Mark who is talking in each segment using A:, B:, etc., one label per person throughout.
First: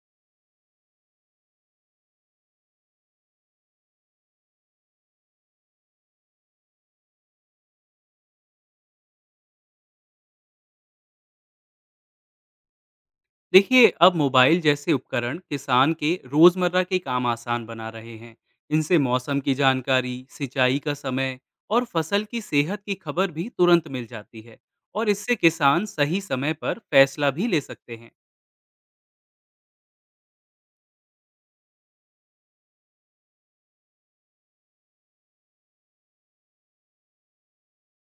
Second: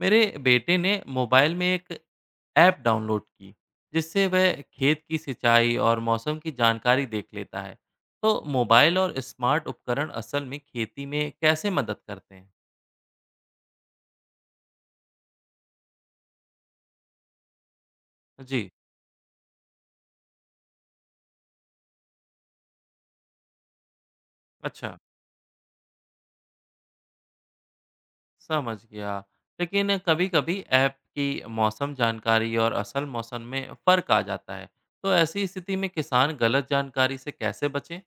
A: मेरे बेटे ने मोबाइल में एक ऐप डाउनलोड की, जिससे वह खेत की सिंचाई और मौसम की जानकारी देख लेता है। तो मोबाइल और स्मार्ट उपकरण असल में खेती में कैसे मदद करते हैं?
B: देखिए, अब मोबाइल जैसे उपकरण किसान के रोजमर्रा के काम आसान बना रहे हैं।
A: जी।
B: इनसे मौसम की जानकारी, सिंचाई का समय और फसल की सेहत की खबर भी तुरंत मिल जाती है।
A: अच्छा,
B: और इससे किसान सही समय पर फैसला भी ले सकते हैं।
A: समझ गया। लेकिन कभी कभी ऐप की मौसम जानकारी और असल मौसम में फ़र्क आ जाता है, तो ऐसी स्थिति में किसान गलत जानकारी से कैसे बचे?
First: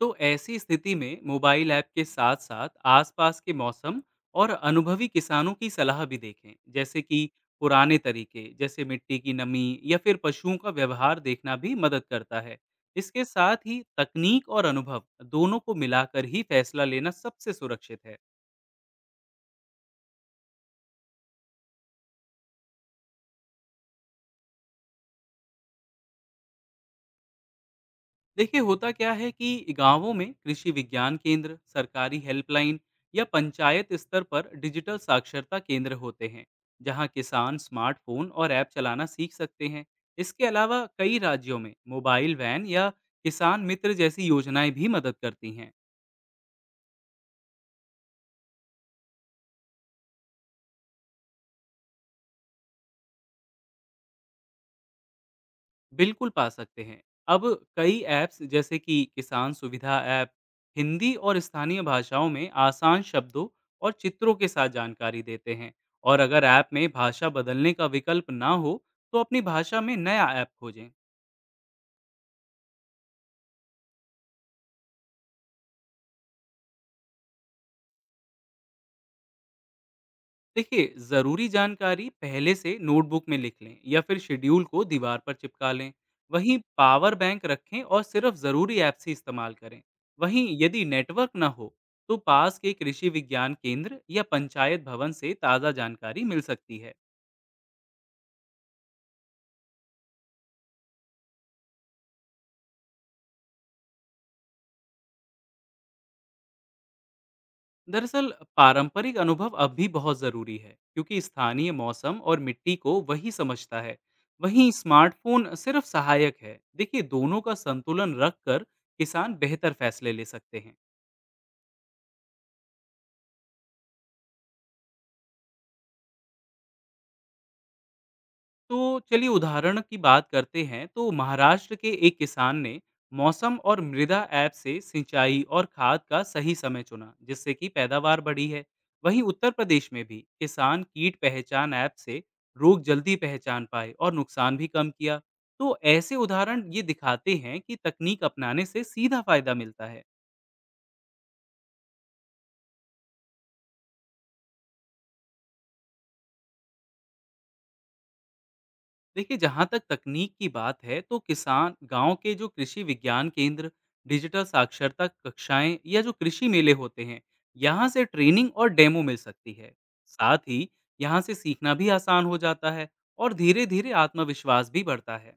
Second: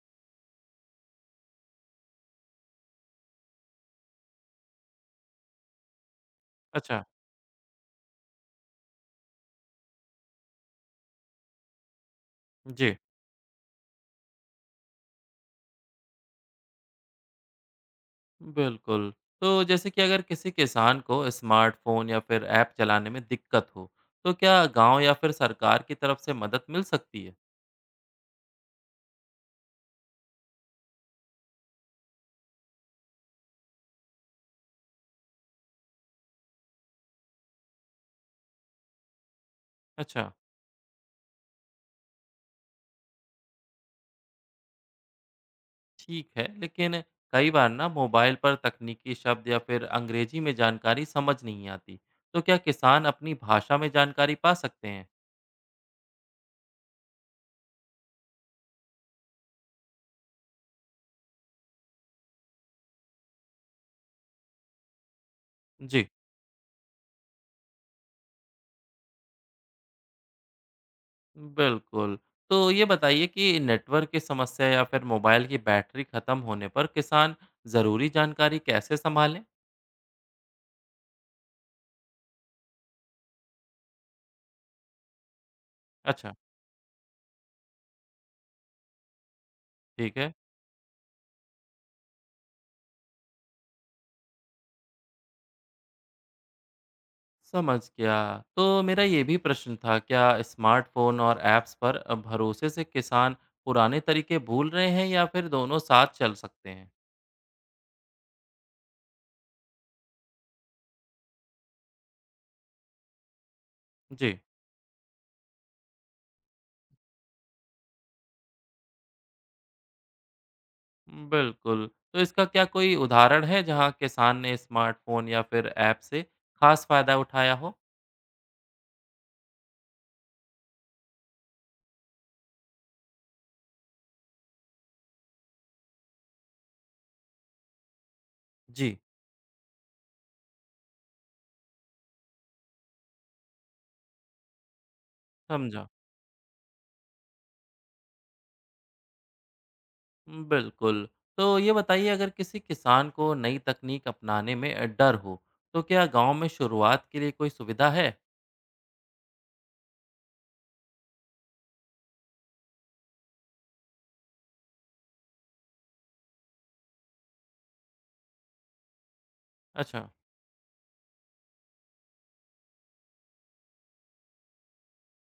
B: तो ऐसी स्थिति में मोबाइल ऐप के साथ साथ आसपास के मौसम और अनुभवी किसानों की सलाह भी देखें। जैसे
A: अच्छा।
B: कि पुराने तरीके जैसे मिट्टी की नमी या फिर पशुओं का व्यवहार देखना भी मदद करता है।
A: जी।
B: इसके साथ ही तकनीक और अनुभव दोनों को मिलाकर ही फैसला लेना सबसे सुरक्षित है।
A: बिल्कुल। तो जैसे कि अगर किसी किसान को स्मार्टफ़ोन या फिर ऐप चलाने में दिक्कत हो, तो क्या गाँव या फिर सरकार की तरफ से मदद मिल सकती है?
B: देखिए, होता क्या है कि गांवों में कृषि विज्ञान केंद्र, सरकारी हेल्पलाइन या पंचायत स्तर पर डिजिटल साक्षरता केंद्र होते हैं, जहां किसान स्मार्टफोन और ऐप चलाना सीख सकते हैं।
A: अच्छा,
B: इसके अलावा कई राज्यों में मोबाइल वैन या किसान मित्र जैसी योजनाएं भी मदद करती हैं।
A: ठीक है। लेकिन कई बार ना मोबाइल पर तकनीकी शब्द या फिर अंग्रेज़ी में जानकारी समझ नहीं आती। तो क्या किसान अपनी भाषा में जानकारी पा सकते हैं?
B: बिल्कुल पा सकते हैं। अब कई ऐप्स जैसे कि किसान सुविधा ऐप, हिंदी और स्थानीय भाषाओं में आसान शब्दों और चित्रों के साथ जानकारी देते हैं।
A: जी।
B: और अगर ऐप में भाषा बदलने का विकल्प ना हो, तो अपनी भाषा में नया ऐप खोजें।
A: बिल्कुल। तो ये बताइए कि नेटवर्क की समस्या या फिर मोबाइल की बैटरी खत्म होने पर किसान ज़रूरी जानकारी कैसे सँभालें?
B: देखिए, ज़रूरी जानकारी पहले से नोटबुक में लिख लें या फिर शेड्यूल को दीवार पर चिपका लें।
A: अच्छा,
B: वहीं पावर बैंक रखें और सिर्फ ज़रूरी ऐप्स ही इस्तेमाल करें।
A: ठीक है।
B: वहीं यदि नेटवर्क ना हो तो पास के कृषि विज्ञान केंद्र या पंचायत भवन से ताज़ा जानकारी मिल सकती है।
A: समझ गया। तो मेरा ये भी प्रश्न था, क्या स्मार्टफोन और ऐप्स पर भरोसे से किसान पुराने तरीके भूल रहे हैं या फिर दोनों साथ चल सकते हैं?
B: दरअसल पारंपरिक अनुभव अब भी बहुत ज़रूरी है, क्योंकि स्थानीय मौसम और मिट्टी को वही समझता है।
A: जी।
B: वहीं स्मार्टफोन सिर्फ सहायक है। देखिए, दोनों का संतुलन रख कर किसान बेहतर फैसले ले सकते हैं।
A: बिल्कुल। तो इसका क्या कोई उदाहरण है जहाँ किसान ने स्मार्टफोन या फिर ऐप से खास फायदा उठाया हो?
B: तो चलिए उदाहरण की बात करते हैं। तो महाराष्ट्र के एक किसान ने मौसम और मृदा ऐप से सिंचाई और खाद का सही समय चुना, जिससे कि पैदावार बढ़ी है।
A: जी।
B: वहीं उत्तर प्रदेश में भी किसान कीट पहचान ऐप से रोग जल्दी पहचान पाए और नुकसान भी कम किया। तो
A: समझा।
B: ऐसे उदाहरण ये दिखाते हैं कि तकनीक अपनाने से सीधा फायदा मिलता है।
A: बिल्कुल। तो ये बताइए, अगर किसी किसान को नई तकनीक अपनाने में डर हो, तो क्या गांव में शुरुआत के लिए कोई सुविधा है?
B: देखिए, जहाँ तक तकनीक की बात है, तो किसान गांव के जो कृषि विज्ञान केंद्र, डिजिटल साक्षरता कक्षाएं या जो कृषि मेले होते हैं, यहाँ से ट्रेनिंग और डेमो मिल सकती है।
A: अच्छा।
B: साथ ही यहाँ से सीखना भी आसान हो जाता है और धीरे धीरे आत्मविश्वास भी बढ़ता है।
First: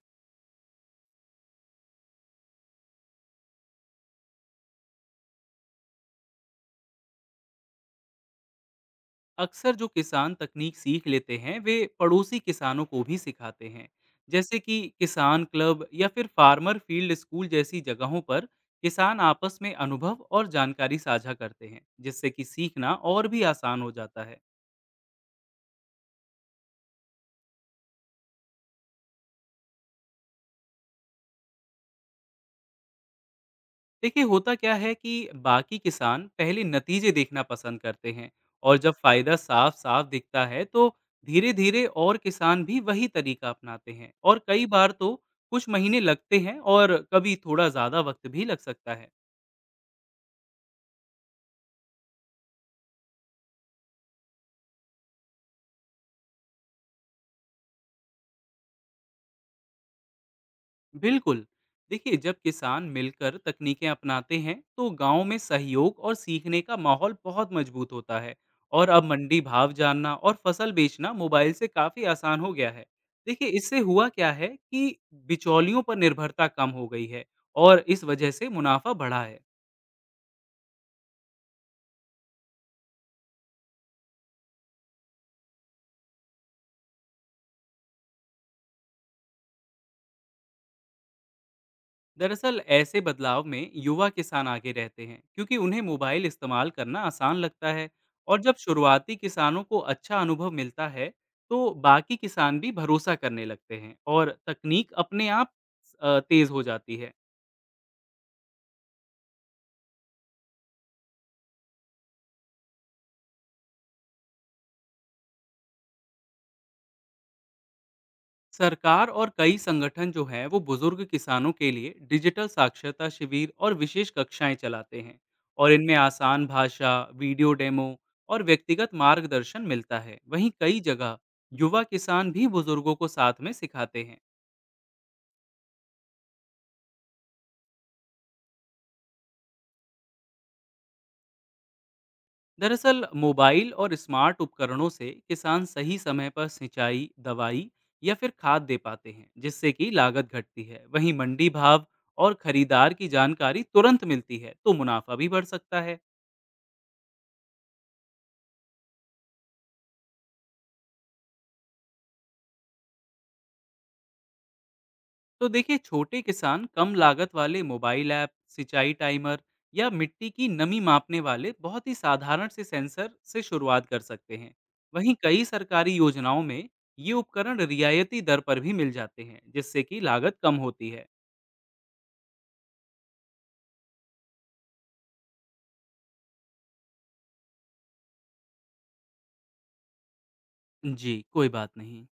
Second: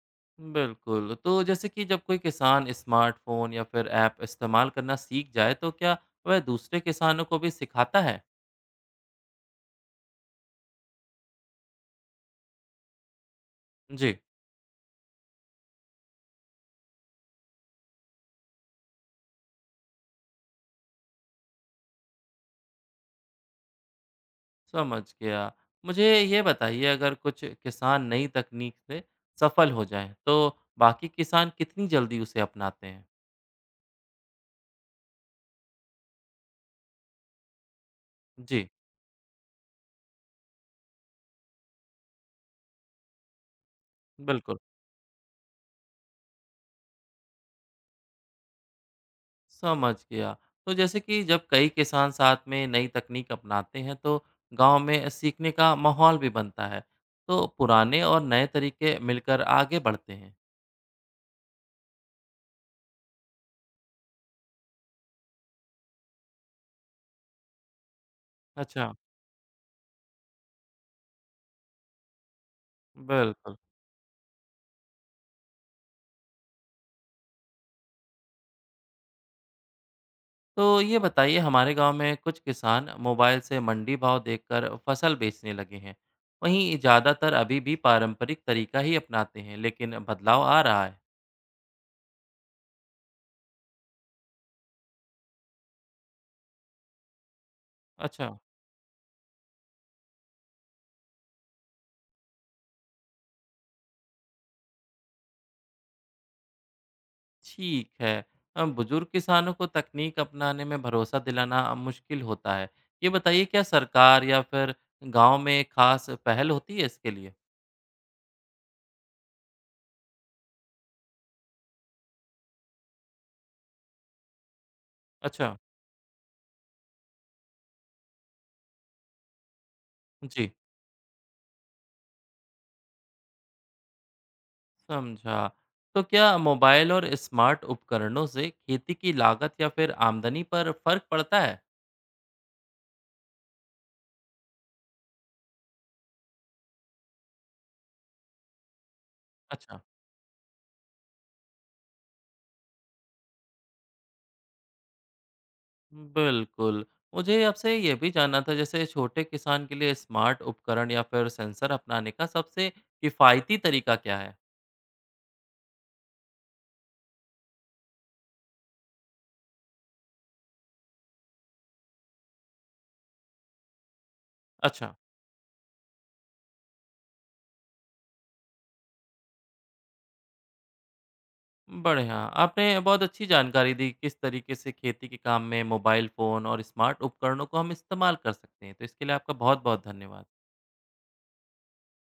A: बिल्कुल, तो जैसे कि जब कोई किसान स्मार्टफ़ोन या फिर ऐप इस्तेमाल करना सीख जाए, तो क्या वह दूसरे किसानों को भी सिखाता है?
B: अक्सर जो किसान तकनीक सीख लेते हैं, वे पड़ोसी किसानों को भी सिखाते हैं।
A: जी,
B: जैसे कि किसान क्लब या फिर फार्मर फील्ड स्कूल जैसी जगहों पर किसान आपस में अनुभव और जानकारी साझा करते हैं, जिससे कि सीखना और भी आसान हो जाता है।
A: समझ गया। मुझे ये बताइए, अगर कुछ किसान नई तकनीक से सफल हो जाएँ, तो बाकी किसान कितनी जल्दी उसे अपनाते हैं?
B: देखिए, होता क्या है कि बाकी किसान पहले नतीजे देखना पसंद करते हैं।
A: जी,
B: और जब फायदा साफ साफ दिखता है, तो धीरे धीरे और किसान भी वही तरीका अपनाते हैं। और
A: बिल्कुल,
B: कई बार तो कुछ महीने लगते हैं और कभी थोड़ा ज्यादा वक्त भी लग सकता है।
A: समझ गया। तो जैसे कि जब कई किसान साथ में नई तकनीक अपनाते हैं, तो गाँव में सीखने का माहौल भी बनता है, तो पुराने और नए तरीके मिलकर आगे बढ़ते हैं।
B: बिल्कुल। देखिए, जब किसान मिलकर तकनीकें अपनाते हैं, तो गांव में सहयोग और सीखने का माहौल बहुत मजबूत होता है। और
A: अच्छा,
B: अब मंडी भाव जानना और फसल बेचना मोबाइल से काफ़ी आसान हो गया है। देखिए,
A: बिल्कुल।
B: इससे हुआ क्या है कि बिचौलियों पर निर्भरता कम हो गई है और इस वजह से मुनाफा बढ़ा है।
A: तो ये बताइए, हमारे गाँव में कुछ किसान मोबाइल से मंडी भाव देखकर फसल बेचने लगे हैं। वहीं ज़्यादातर अभी भी पारंपरिक तरीका ही अपनाते हैं, लेकिन बदलाव आ रहा है।
B: दरअसल ऐसे बदलाव में युवा किसान आगे रहते हैं, क्योंकि उन्हें मोबाइल इस्तेमाल करना आसान लगता है।
A: अच्छा,
B: और जब शुरुआती किसानों को अच्छा अनुभव मिलता है, तो बाकी किसान भी भरोसा करने लगते हैं और तकनीक अपने आप तेज हो जाती है।
A: ठीक है। बुजुर्ग किसानों को तकनीक अपनाने में भरोसा दिलाना मुश्किल होता है। ये बताइए, क्या सरकार या फिर गाँव में खास पहल होती है इसके लिए?
B: सरकार और कई संगठन जो हैं वो बुजुर्ग किसानों के लिए डिजिटल साक्षरता शिविर और विशेष कक्षाएं चलाते हैं।
A: अच्छा,
B: और इनमें आसान भाषा, वीडियो डेमो और व्यक्तिगत मार्गदर्शन मिलता है। वहीं
A: जी।
B: कई जगह युवा किसान भी बुजुर्गों को साथ में सिखाते हैं।
A: समझा। तो क्या मोबाइल और स्मार्ट उपकरणों से खेती की लागत या फिर आमदनी पर फर्क पड़ता है?
B: दरअसल मोबाइल और स्मार्ट उपकरणों से किसान सही समय पर सिंचाई, दवाई या फिर खाद दे पाते हैं, जिससे
A: अच्छा,
B: कि लागत घटती है। वहीं मंडी भाव और खरीदार की जानकारी तुरंत मिलती है, तो मुनाफा भी बढ़ सकता है।
A: बिल्कुल। मुझे आपसे ये भी जानना था, जैसे छोटे किसान के लिए स्मार्ट उपकरण या फिर सेंसर अपनाने का सबसे किफ़ायती तरीका क्या है?
B: तो देखिए, छोटे किसान कम लागत वाले मोबाइल ऐप, सिंचाई टाइमर या मिट्टी की नमी मापने वाले बहुत ही साधारण से सेंसर से शुरुआत कर सकते हैं।
A: अच्छा,
B: वहीं कई सरकारी योजनाओं में ये उपकरण रियायती दर पर भी मिल जाते हैं, जिससे कि लागत कम होती है।
A: बढ़िया। आपने बहुत अच्छी जानकारी दी, किस तरीके से खेती के काम में मोबाइल फ़ोन और स्मार्ट उपकरणों को हम इस्तेमाल कर सकते हैं। तो इसके लिए आपका बहुत-बहुत धन्यवाद।
B: जी, कोई बात नहीं।